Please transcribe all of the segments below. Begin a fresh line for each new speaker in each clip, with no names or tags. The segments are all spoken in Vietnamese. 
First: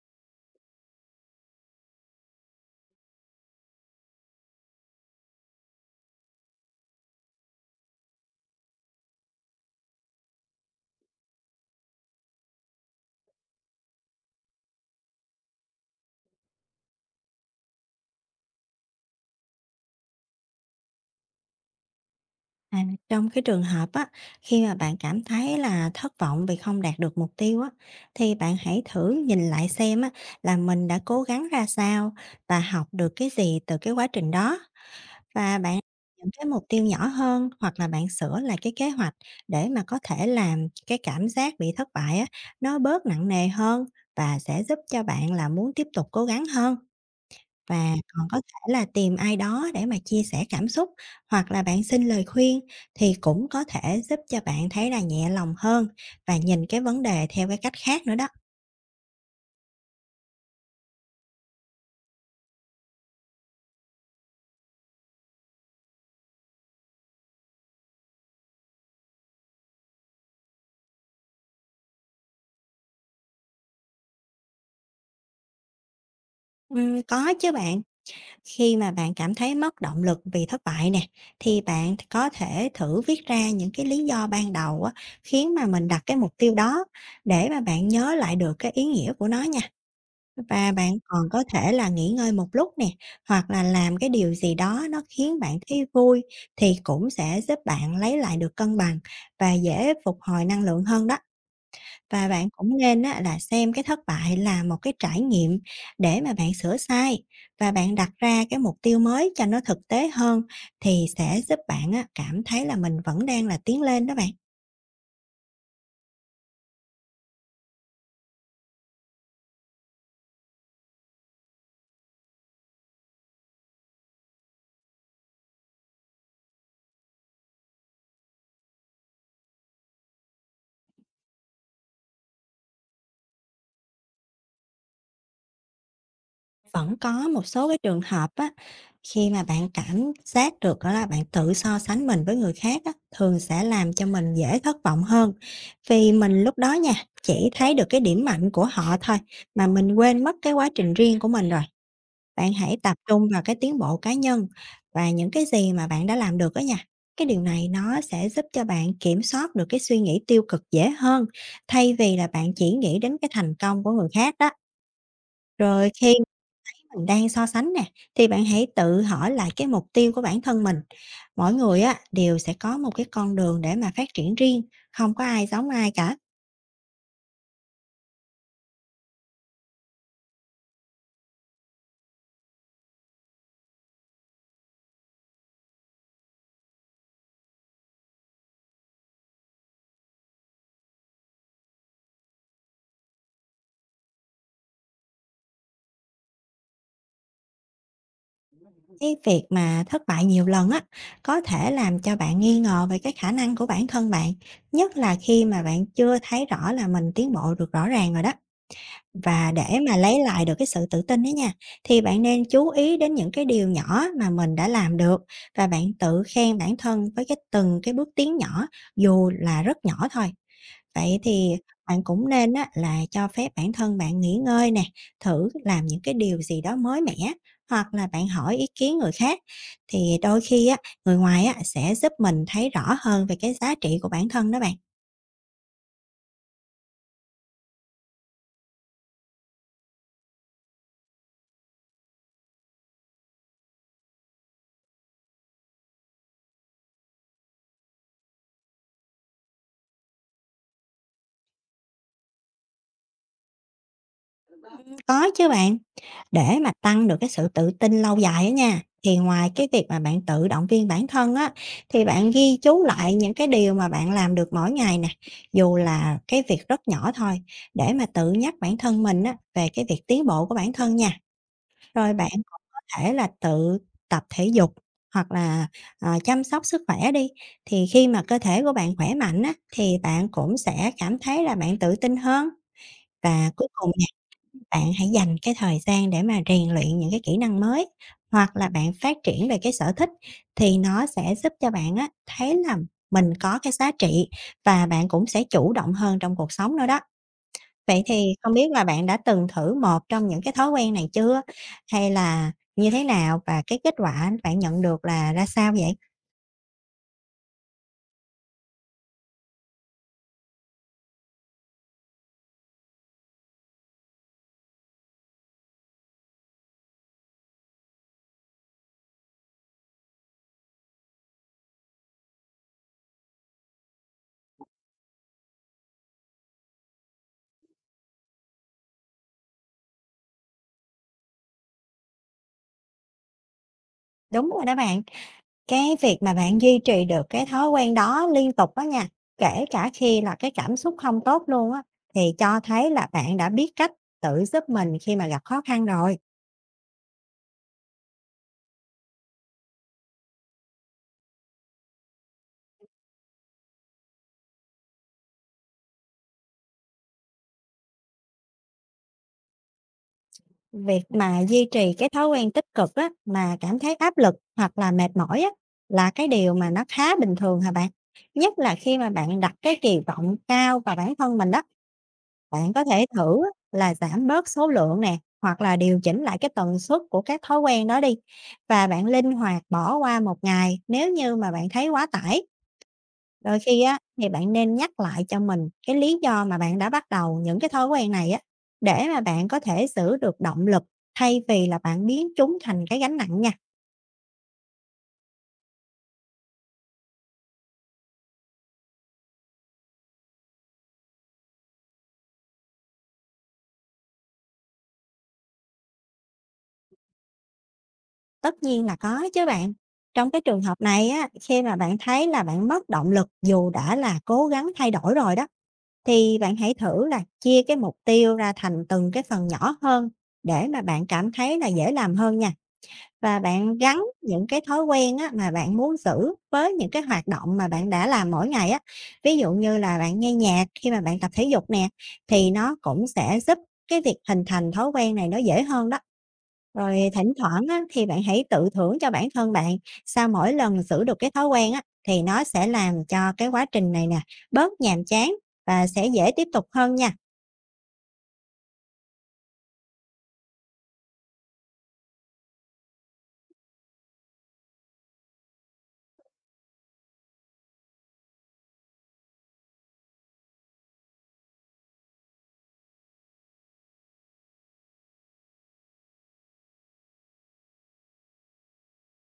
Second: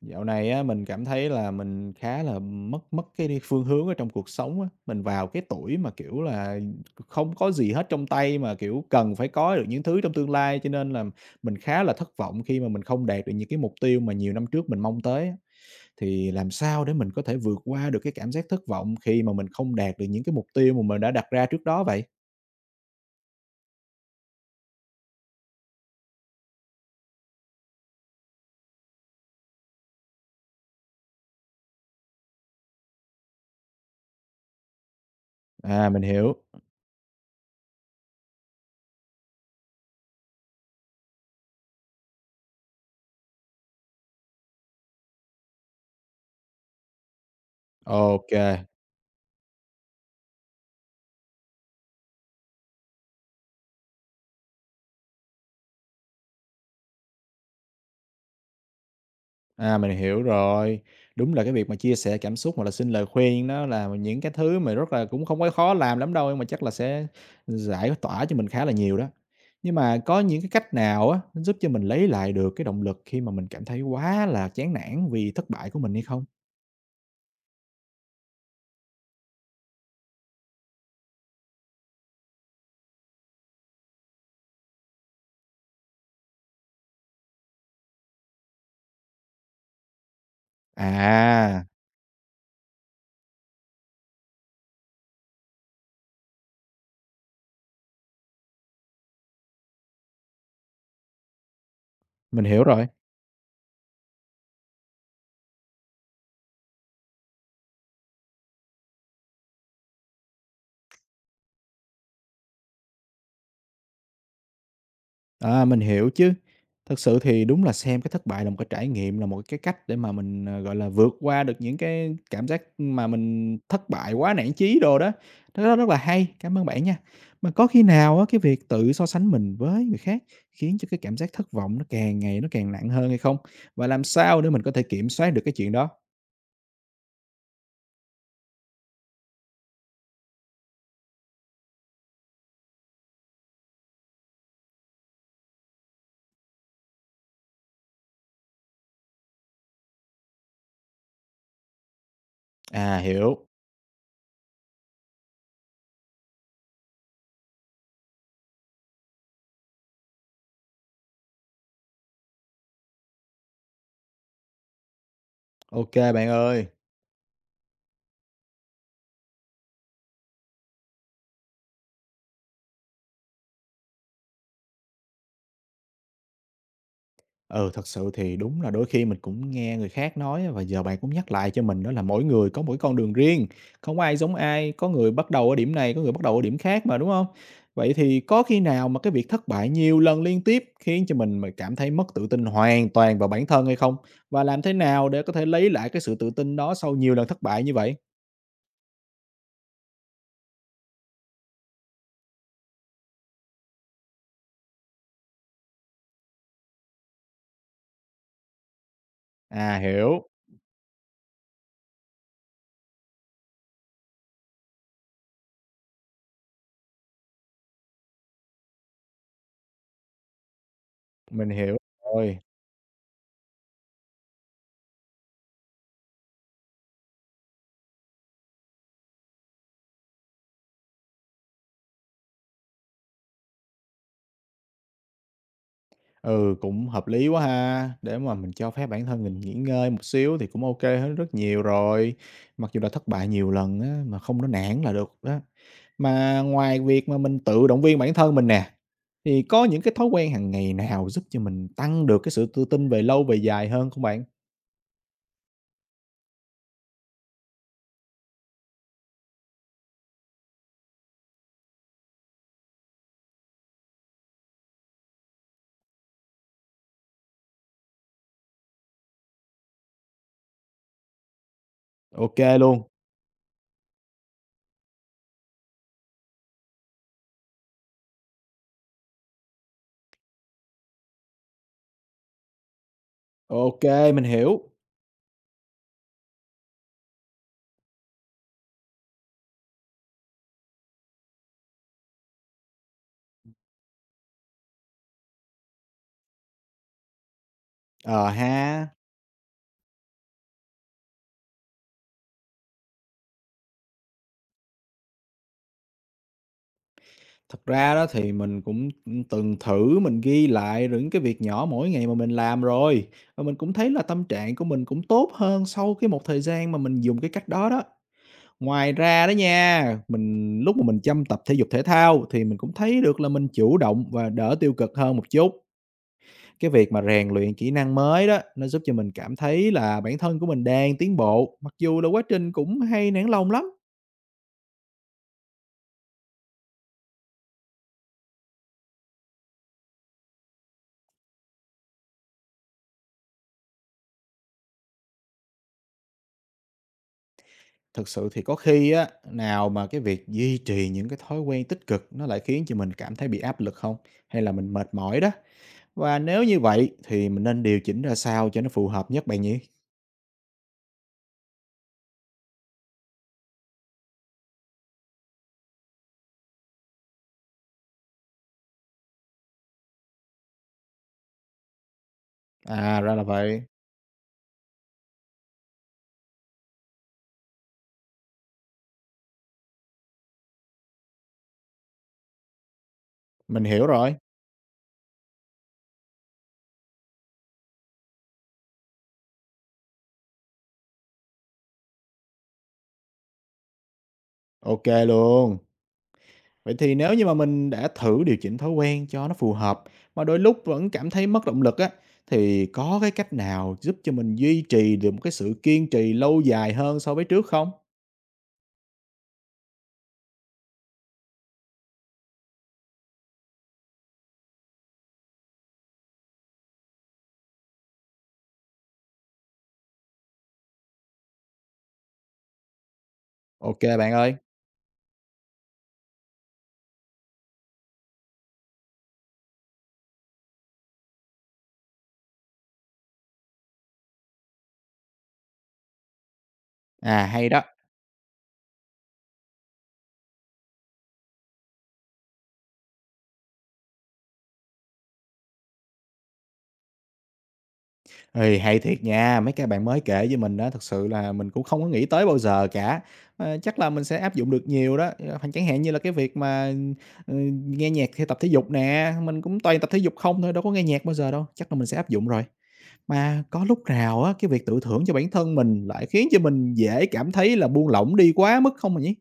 Dạo này á, mình cảm thấy là mình khá là mất mất cái đi phương hướng ở trong cuộc sống á. Mình vào cái tuổi mà, kiểu là, không có gì hết trong tay mà, kiểu, cần phải có được những thứ trong tương lai, cho nên là mình khá là thất vọng khi mà mình không đạt được những cái mục tiêu mà nhiều năm trước mình mong tới á. Thì làm sao để mình có thể vượt qua được cái cảm giác thất vọng khi mà mình không đạt được những cái mục tiêu mà mình đã đặt ra trước đó vậy?
À, trong cái trường hợp á, khi mà bạn cảm thấy là thất vọng vì không đạt được mục tiêu á, thì bạn hãy thử nhìn lại xem á, là mình đã cố gắng ra sao và học được cái gì từ cái quá trình đó, và bạn
À, mình
những
hiểu.
cái mục tiêu nhỏ hơn, hoặc là bạn sửa lại cái kế hoạch để mà có thể làm cái cảm giác bị thất bại á, nó bớt nặng nề hơn và sẽ giúp cho bạn là muốn tiếp tục cố gắng hơn. Và còn có
OK.
thể là tìm ai đó để mà chia sẻ cảm xúc, hoặc là bạn xin lời khuyên thì cũng có thể giúp cho bạn thấy là nhẹ lòng hơn và nhìn cái vấn đề theo cái cách khác nữa đó.
À, mình hiểu rồi. Đúng là cái việc mà chia sẻ cảm xúc hoặc là xin lời khuyên nó là những cái thứ mà rất là cũng không có khó làm lắm đâu, nhưng mà chắc là sẽ giải tỏa cho mình khá là nhiều đó. Nhưng mà có những cái cách nào á, nó giúp cho mình lấy lại được cái động lực khi mà mình cảm thấy quá là chán nản vì thất bại của mình hay không?
Có chứ bạn, khi mà bạn cảm thấy mất động lực vì thất bại nè, thì bạn có thể thử viết ra những cái lý do ban đầu á, khiến mà mình đặt cái mục tiêu đó, để mà bạn nhớ lại được cái ý nghĩa của nó nha. Và bạn còn có
À,
thể là nghỉ ngơi một lúc nè, hoặc là làm cái điều gì đó nó khiến bạn thấy vui thì cũng sẽ giúp bạn lấy lại được cân bằng và dễ phục hồi năng lượng hơn đó. Và
mình
bạn
hiểu
cũng
rồi.
nên á, là xem cái thất bại là một cái trải nghiệm, để mà bạn sửa sai và bạn đặt ra cái mục tiêu mới cho nó thực tế hơn, thì sẽ giúp bạn á, cảm thấy là mình vẫn đang là tiến lên đó bạn.
À, mình hiểu chứ. Thực sự thì đúng là xem cái thất bại là một cái trải nghiệm, là một cái cách để mà mình, gọi là, vượt qua được những cái cảm giác mà mình thất bại quá nản chí đồ đó, nó rất rất là hay. Cảm ơn bạn nha. Mà có khi nào á, cái việc tự so sánh mình với người khác khiến cho cái cảm giác thất vọng nó càng ngày nó càng nặng hơn hay không? Và làm sao để mình có thể kiểm soát được cái chuyện đó?
Vẫn có một số cái trường hợp á, khi mà bạn cảm giác được đó là bạn tự so sánh mình với người khác á, thường sẽ làm cho mình dễ thất vọng hơn. Vì mình lúc đó nha, chỉ thấy được cái điểm mạnh của họ thôi, mà mình quên mất cái quá trình riêng của mình rồi. Bạn hãy tập
À,
trung vào
hiểu.
cái tiến bộ cá nhân và những cái gì mà bạn đã làm được đó nha. Cái điều này nó sẽ giúp cho bạn kiểm soát được cái suy nghĩ tiêu cực dễ hơn, thay vì là bạn chỉ nghĩ đến cái thành công của người khác đó. Rồi
OK
khi
bạn ơi.
mình đang so sánh nè, thì bạn hãy tự hỏi lại cái mục tiêu của bản thân mình. Mỗi người á đều sẽ có một cái con đường để mà phát triển riêng, không có ai giống ai cả.
Ừ, thật sự thì đúng là đôi khi mình cũng nghe người khác nói á, và giờ bạn cũng nhắc lại cho mình đó là mỗi người có mỗi con đường riêng, không ai giống ai, có người bắt đầu ở điểm này, có người bắt đầu ở điểm khác mà, đúng không? Vậy thì có khi nào mà cái việc thất bại nhiều lần liên tiếp khiến cho mình mà cảm thấy mất tự tin hoàn toàn vào bản thân hay không? Và làm thế nào để có thể lấy lại cái sự tự tin đó sau nhiều lần thất bại như vậy?
Cái việc mà thất bại nhiều lần á có thể làm cho bạn nghi ngờ về cái khả năng của bản thân bạn, nhất là khi mà bạn chưa thấy rõ là mình tiến bộ được rõ ràng rồi đó. Và để
À,
mà lấy
hiểu,
lại được cái sự tự tin đó nha, thì bạn nên chú ý đến những cái điều nhỏ mà mình đã làm được, và bạn tự khen bản thân với cái từng cái bước tiến nhỏ, dù là rất nhỏ thôi. Vậy
mình
thì
hiểu
bạn cũng
rồi.
nên á, là cho phép bản thân bạn nghỉ ngơi nè, thử làm những cái điều gì đó mới mẻ, hoặc là bạn hỏi ý kiến người khác, thì đôi khi á, người ngoài á, sẽ giúp mình thấy rõ hơn về cái giá trị của bản thân đó bạn.
Ừ, cũng hợp lý quá ha. Để mà mình cho phép bản thân mình nghỉ ngơi một xíu thì cũng OK hơn rất nhiều rồi. Mặc dù đã thất bại nhiều lần á, mà không có nản là được đó. Mà ngoài việc mà mình tự động viên bản thân mình nè, thì có những cái thói quen hàng ngày nào giúp cho mình tăng được cái sự tự tin về lâu về dài hơn không bạn?
Có chứ bạn. Để mà tăng được cái sự tự tin lâu dài á nha, thì ngoài cái việc mà bạn tự động viên bản thân á, thì bạn ghi chú lại những cái điều mà bạn làm được mỗi ngày nè, dù là cái việc rất nhỏ thôi, để mà tự nhắc bản thân mình á, về cái việc tiến bộ của bản thân nha. Rồi bạn
OK
cũng có
luôn.
thể là tự tập thể dục, hoặc là, chăm sóc sức khỏe đi, thì khi mà cơ thể của bạn khỏe mạnh á, thì bạn cũng sẽ cảm thấy là bạn tự tin hơn. Và cuối cùng
OK, mình hiểu.
bạn hãy dành cái thời gian để mà rèn luyện những cái kỹ năng mới, hoặc là bạn phát triển về cái sở thích, thì nó sẽ giúp cho bạn á, thấy là mình có cái giá trị, và bạn cũng sẽ chủ động hơn trong cuộc sống nữa đó. Vậy
Ờ
thì không biết là
ha.
bạn đã từng thử một trong những cái thói quen này chưa? Hay là như thế nào, và cái kết quả bạn nhận được là ra sao vậy?
Thật ra đó thì mình cũng, từng thử mình ghi lại những cái việc nhỏ mỗi ngày mà mình làm rồi, và mình cũng thấy là tâm trạng của mình cũng tốt hơn sau cái một thời gian mà mình dùng cái cách đó đó. Ngoài ra đó nha, mình lúc mà mình chăm tập thể dục thể thao thì mình cũng thấy được là mình chủ động và đỡ tiêu cực hơn một chút. Cái việc mà rèn luyện kỹ năng mới đó, nó giúp cho mình cảm thấy là bản thân của mình đang tiến bộ, mặc dù là quá trình cũng hay nản lòng lắm.
Đúng rồi đó bạn. Cái việc mà bạn duy trì được cái thói quen đó liên tục đó nha, kể cả khi là cái cảm xúc không tốt luôn á, thì cho thấy là bạn đã biết cách tự giúp mình khi mà gặp khó khăn rồi.
Thực sự thì có khi á, nào mà cái việc duy trì những cái thói quen tích cực nó lại khiến cho mình cảm thấy bị áp lực không? Hay là mình mệt mỏi đó? Và nếu như vậy thì mình nên điều chỉnh ra sao cho nó phù hợp nhất bạn nhỉ?
Việc mà duy trì cái thói quen tích cực á, mà cảm thấy áp lực hoặc là mệt mỏi á, là cái điều mà nó khá bình thường hả bạn? Nhất là khi mà bạn đặt cái kỳ vọng cao vào bản thân mình đó. Bạn có
À
thể
ra là
thử á,
vậy,
là giảm bớt số lượng nè, hoặc là điều chỉnh lại cái tần suất của các thói quen đó đi. Và bạn linh hoạt bỏ qua một ngày nếu như mà bạn thấy quá tải. Đôi
mình
khi
hiểu
á,
rồi.
thì bạn nên nhắc lại cho mình cái lý do mà bạn đã bắt đầu những cái thói quen này á, để mà bạn có thể giữ được động lực, thay vì là bạn biến chúng thành cái gánh nặng nha.
OK luôn. Vậy thì nếu như mà mình đã thử điều chỉnh thói quen cho nó phù hợp mà đôi lúc vẫn cảm thấy mất động lực á thì có cái cách nào giúp cho mình duy trì được một cái sự kiên trì lâu dài hơn so với trước không?
Tất nhiên là có chứ bạn. Trong cái trường hợp này á, khi mà bạn thấy là bạn mất động lực dù đã là cố gắng thay đổi rồi đó, thì bạn hãy thử là chia cái mục tiêu ra thành từng cái phần nhỏ hơn, để mà bạn cảm thấy là dễ làm hơn nha, và bạn
OK
gắn
bạn ơi.
những cái thói quen á, mà bạn muốn giữ với những cái hoạt động mà bạn đã làm mỗi ngày á. Ví dụ như là bạn nghe nhạc khi mà bạn tập thể dục nè, thì nó cũng sẽ giúp cái việc hình thành thói quen này nó dễ hơn đó. Rồi
À
thỉnh
hay đó.
thoảng á, thì bạn hãy tự thưởng cho bản thân bạn, sau mỗi lần giữ được cái thói quen á, thì nó sẽ làm cho cái quá trình này nè, bớt nhàm chán và sẽ dễ tiếp tục hơn nha.
Ê, hay thiệt nha, mấy cái bạn mới kể với mình đó thực sự là mình cũng không có nghĩ tới bao giờ cả. Chắc là mình sẽ áp dụng được nhiều đó, chẳng hạn như là cái việc mà, ừ, nghe nhạc theo tập thể dục nè, mình cũng toàn tập thể dục không thôi, đâu có nghe nhạc bao giờ đâu, chắc là mình sẽ áp dụng rồi. Mà có lúc nào á, cái việc tự thưởng cho bản thân mình lại khiến cho mình dễ cảm thấy là buông lỏng đi quá mức không mà nhỉ?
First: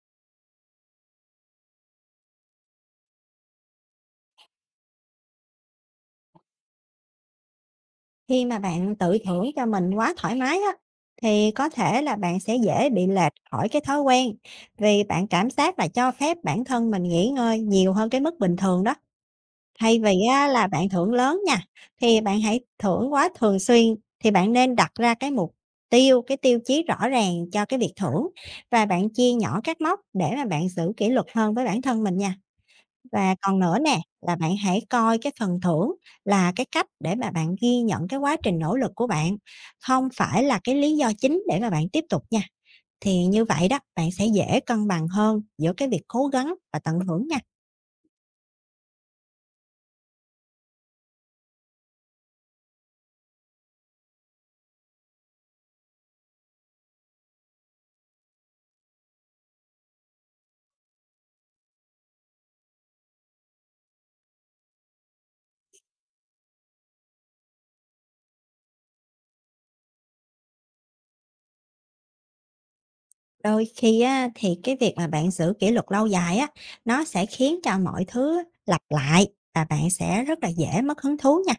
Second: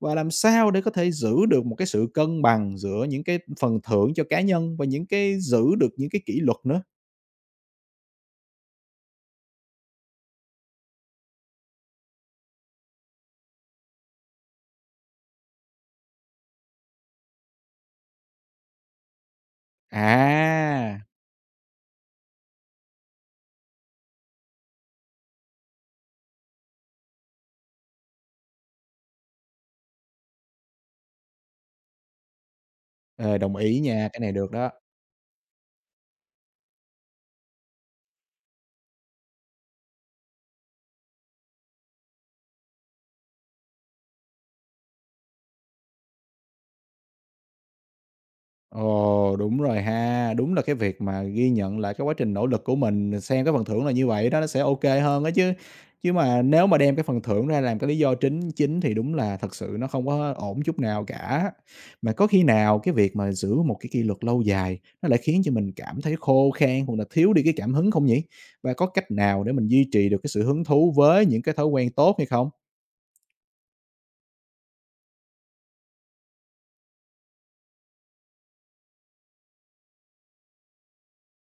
Và làm sao để có thể giữ được một cái sự cân bằng giữa những cái phần thưởng cho cá nhân và những cái giữ được những cái kỷ luật nữa?
Khi mà bạn tự thưởng cho mình quá thoải mái á, thì có thể là bạn sẽ dễ bị lệch khỏi cái thói quen, vì bạn cảm giác là cho phép bản thân mình nghỉ ngơi nhiều hơn cái mức bình thường đó. Thay vì á, là bạn
À!
thưởng lớn nha, thì bạn hãy thưởng quá thường xuyên, thì bạn nên đặt ra cái mục tiêu, cái tiêu chí rõ ràng cho cái việc thưởng, và bạn chia nhỏ các mốc để mà bạn giữ kỷ luật hơn với bản thân mình nha. Và
Ờ, đồng
còn nữa
ý
nè,
nha, cái này
là
được
bạn
đó.
hãy coi cái phần thưởng là cái cách để mà bạn ghi nhận cái quá trình nỗ lực của bạn, không phải là cái lý do chính để mà bạn tiếp tục nha. Thì như vậy đó, bạn sẽ dễ cân bằng hơn giữa cái việc cố gắng và tận hưởng nha.
Ồ, đúng rồi ha. Đúng là cái việc mà ghi nhận lại cái quá trình nỗ lực của mình, xem cái phần thưởng là như vậy đó, nó sẽ OK hơn á chứ. Chứ mà nếu mà đem cái phần thưởng ra làm cái lý do chính chính thì đúng là thật sự nó không có ổn chút nào cả. Mà có khi nào cái việc mà giữ một cái kỷ luật lâu dài nó lại khiến cho mình cảm thấy khô khan hoặc là thiếu đi cái cảm hứng không nhỉ? Và có cách nào để mình duy trì được cái sự hứng thú với những cái thói quen tốt hay không?
Đôi khi á, thì cái việc mà bạn giữ kỷ luật lâu dài á, nó sẽ khiến cho mọi thứ lặp lại và bạn sẽ rất là dễ mất hứng thú nha.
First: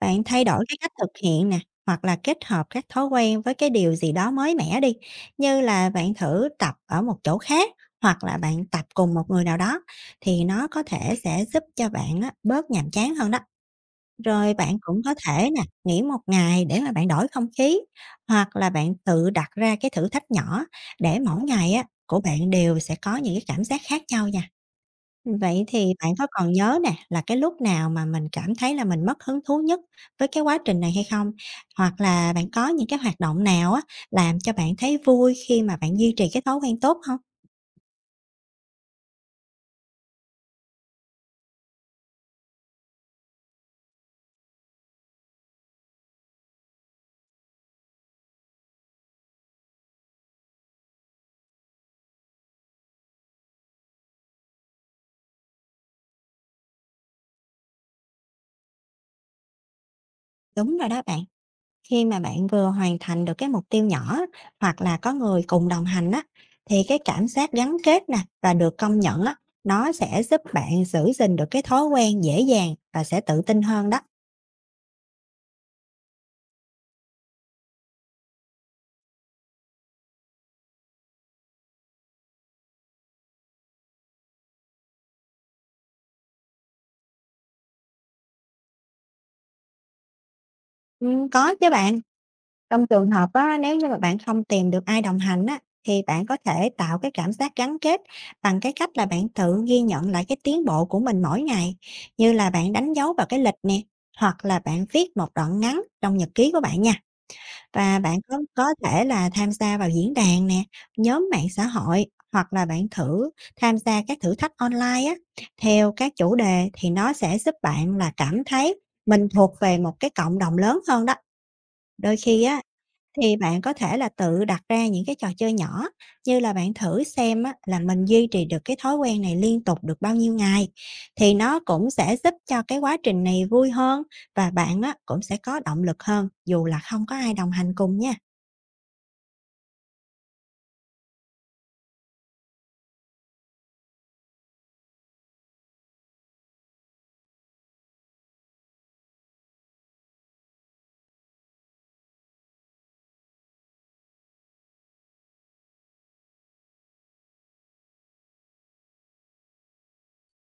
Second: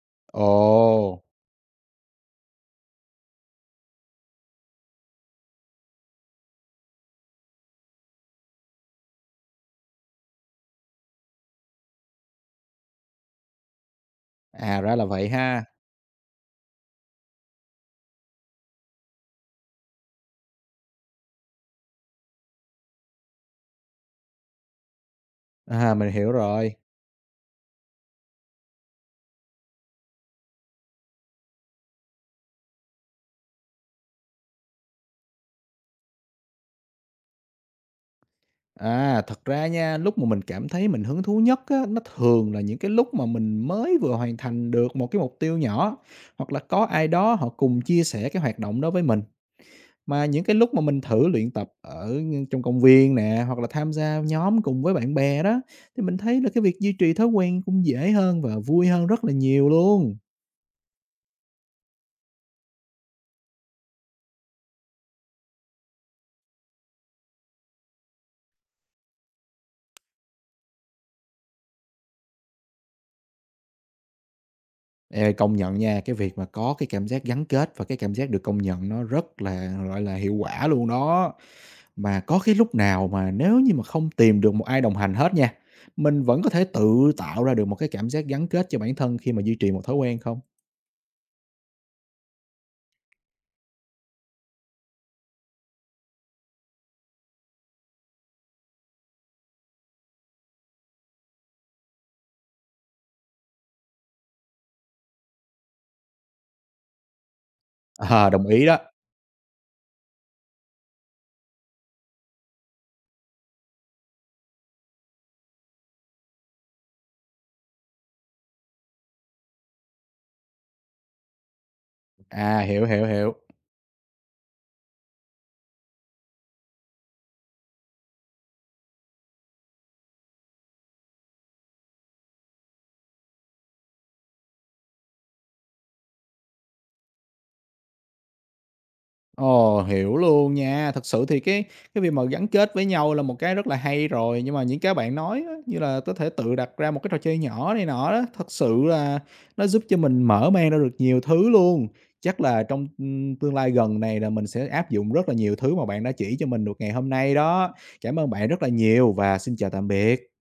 Bạn thay đổi cái cách thực
Ồ,
hiện nè, hoặc là kết hợp các thói quen với cái điều gì đó mới mẻ đi, như là bạn thử tập ở một chỗ khác, hoặc là bạn tập cùng một người nào đó, thì nó có thể sẽ giúp cho bạn á, bớt nhàm chán hơn đó. Rồi bạn
à ra
cũng
là
có
vậy
thể nè,
ha.
nghỉ một ngày để mà bạn đổi không khí, hoặc là bạn tự đặt ra cái thử thách nhỏ, để mỗi ngày á của bạn đều sẽ có những cái cảm giác khác nhau nha. Vậy thì
À, mình
bạn có
hiểu
còn
rồi.
nhớ nè, là cái lúc nào mà mình cảm thấy là mình mất hứng thú nhất với cái quá trình này hay không? Hoặc là bạn có những cái hoạt động nào á làm cho bạn thấy vui khi mà bạn duy trì cái thói quen tốt không?
À, thật ra nha, lúc mà mình cảm thấy mình hứng thú nhất á, nó thường là những cái lúc mà mình mới vừa hoàn thành được một cái mục tiêu nhỏ, hoặc là có ai đó họ cùng chia sẻ cái hoạt động đó với mình. Mà những cái lúc mà mình thử luyện tập ở trong công viên nè, hoặc là tham gia nhóm cùng với bạn bè đó, thì mình thấy là cái việc duy trì thói quen cũng dễ hơn và vui hơn rất là nhiều luôn.
Đúng rồi đó bạn. Khi mà bạn vừa hoàn thành được cái mục tiêu nhỏ, hoặc là có người cùng đồng hành á, thì cái cảm giác gắn kết nè và được công nhận á, nó sẽ giúp bạn giữ gìn được cái thói quen dễ dàng và sẽ tự tin hơn đó.
Ê, công nhận nha, cái việc mà có cái cảm giác gắn kết và cái cảm giác được công nhận nó rất là gọi là hiệu quả luôn đó. Mà có cái lúc nào mà nếu như mà không tìm được một ai đồng hành hết nha, mình vẫn có thể tự tạo ra được một cái cảm giác gắn kết cho bản thân khi mà duy trì một thói quen không?
Ừ, có chứ bạn. Trong trường hợp á, nếu như mà bạn không tìm được ai đồng hành á, thì bạn có thể tạo cái cảm giác gắn kết bằng cái cách là bạn tự ghi nhận lại cái tiến bộ của mình mỗi ngày, như là bạn đánh dấu vào cái lịch nè, hoặc là bạn viết một đoạn ngắn trong nhật ký của bạn nha. Và bạn
Ờ,
có
đồng ý
có
đó.
thể là tham gia vào diễn đàn nè, nhóm mạng xã hội, hoặc là bạn thử tham gia các thử thách online á, theo các chủ đề, thì nó sẽ giúp bạn là cảm thấy mình thuộc về một cái cộng đồng lớn hơn đó. Đôi khi á,
À, hiểu, hiểu, hiểu.
thì bạn có thể là tự đặt ra những cái trò chơi nhỏ, như là bạn thử xem á, là mình duy trì được cái thói quen này liên tục được bao nhiêu ngày, thì nó cũng sẽ giúp cho cái quá trình này vui hơn, và bạn á, cũng sẽ có động lực hơn dù là không có ai đồng hành cùng nha.
Ồ, hiểu luôn nha. Thật sự thì cái việc mà gắn kết với nhau là một cái rất là hay rồi, nhưng mà những cái bạn nói á, như là có thể tự đặt ra một cái trò chơi nhỏ này nọ đó, thật sự là nó giúp cho mình mở mang ra được nhiều thứ luôn. Chắc là trong, tương lai gần này là mình sẽ áp dụng rất là nhiều thứ mà bạn đã chỉ cho mình được ngày hôm nay đó. Cảm ơn bạn rất là nhiều và xin chào tạm biệt.